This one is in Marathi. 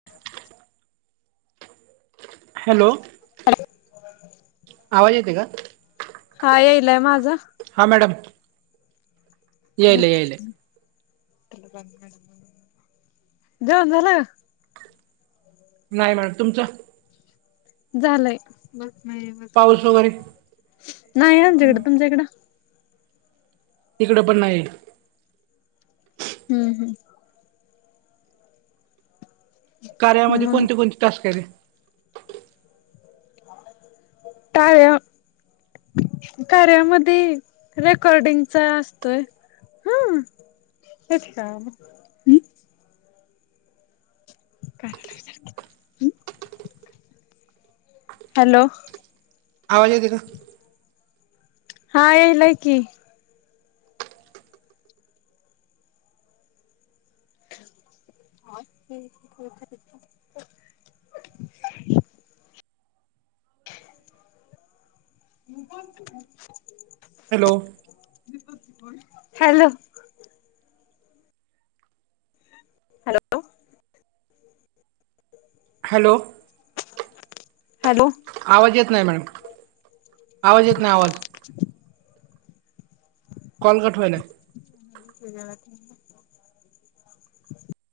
[unintelligible] हॅलो [unintelligible] आवाज येते का? हा येईलाय, माझा. हां मॅडम. यायला यायला जेवण झाल का? नाही मॅडम, तुमचं. झालंय. पाऊस वगैरे. नाही आमच्याकडं, तुमच्याकडं. ईकड पण नाहीय. हम्म हम्म. हम्म कार्यामध्ये मग कोणते कोणती टास्के रे. टाय कार्यामधी, रेकॉर्डिंगचा असतोय, ह. अछा [unintelligible] [inaudible] हॅलो. आवाज येत का? हा येल हे की. ते [unintelligible] म [unintelligible] hello. Hello. Hello. Hello. Hello. आवाज येत नाही मॅडम, आवाज येत नाही आवाज. Call cut व्हायलाय. [unintelligible]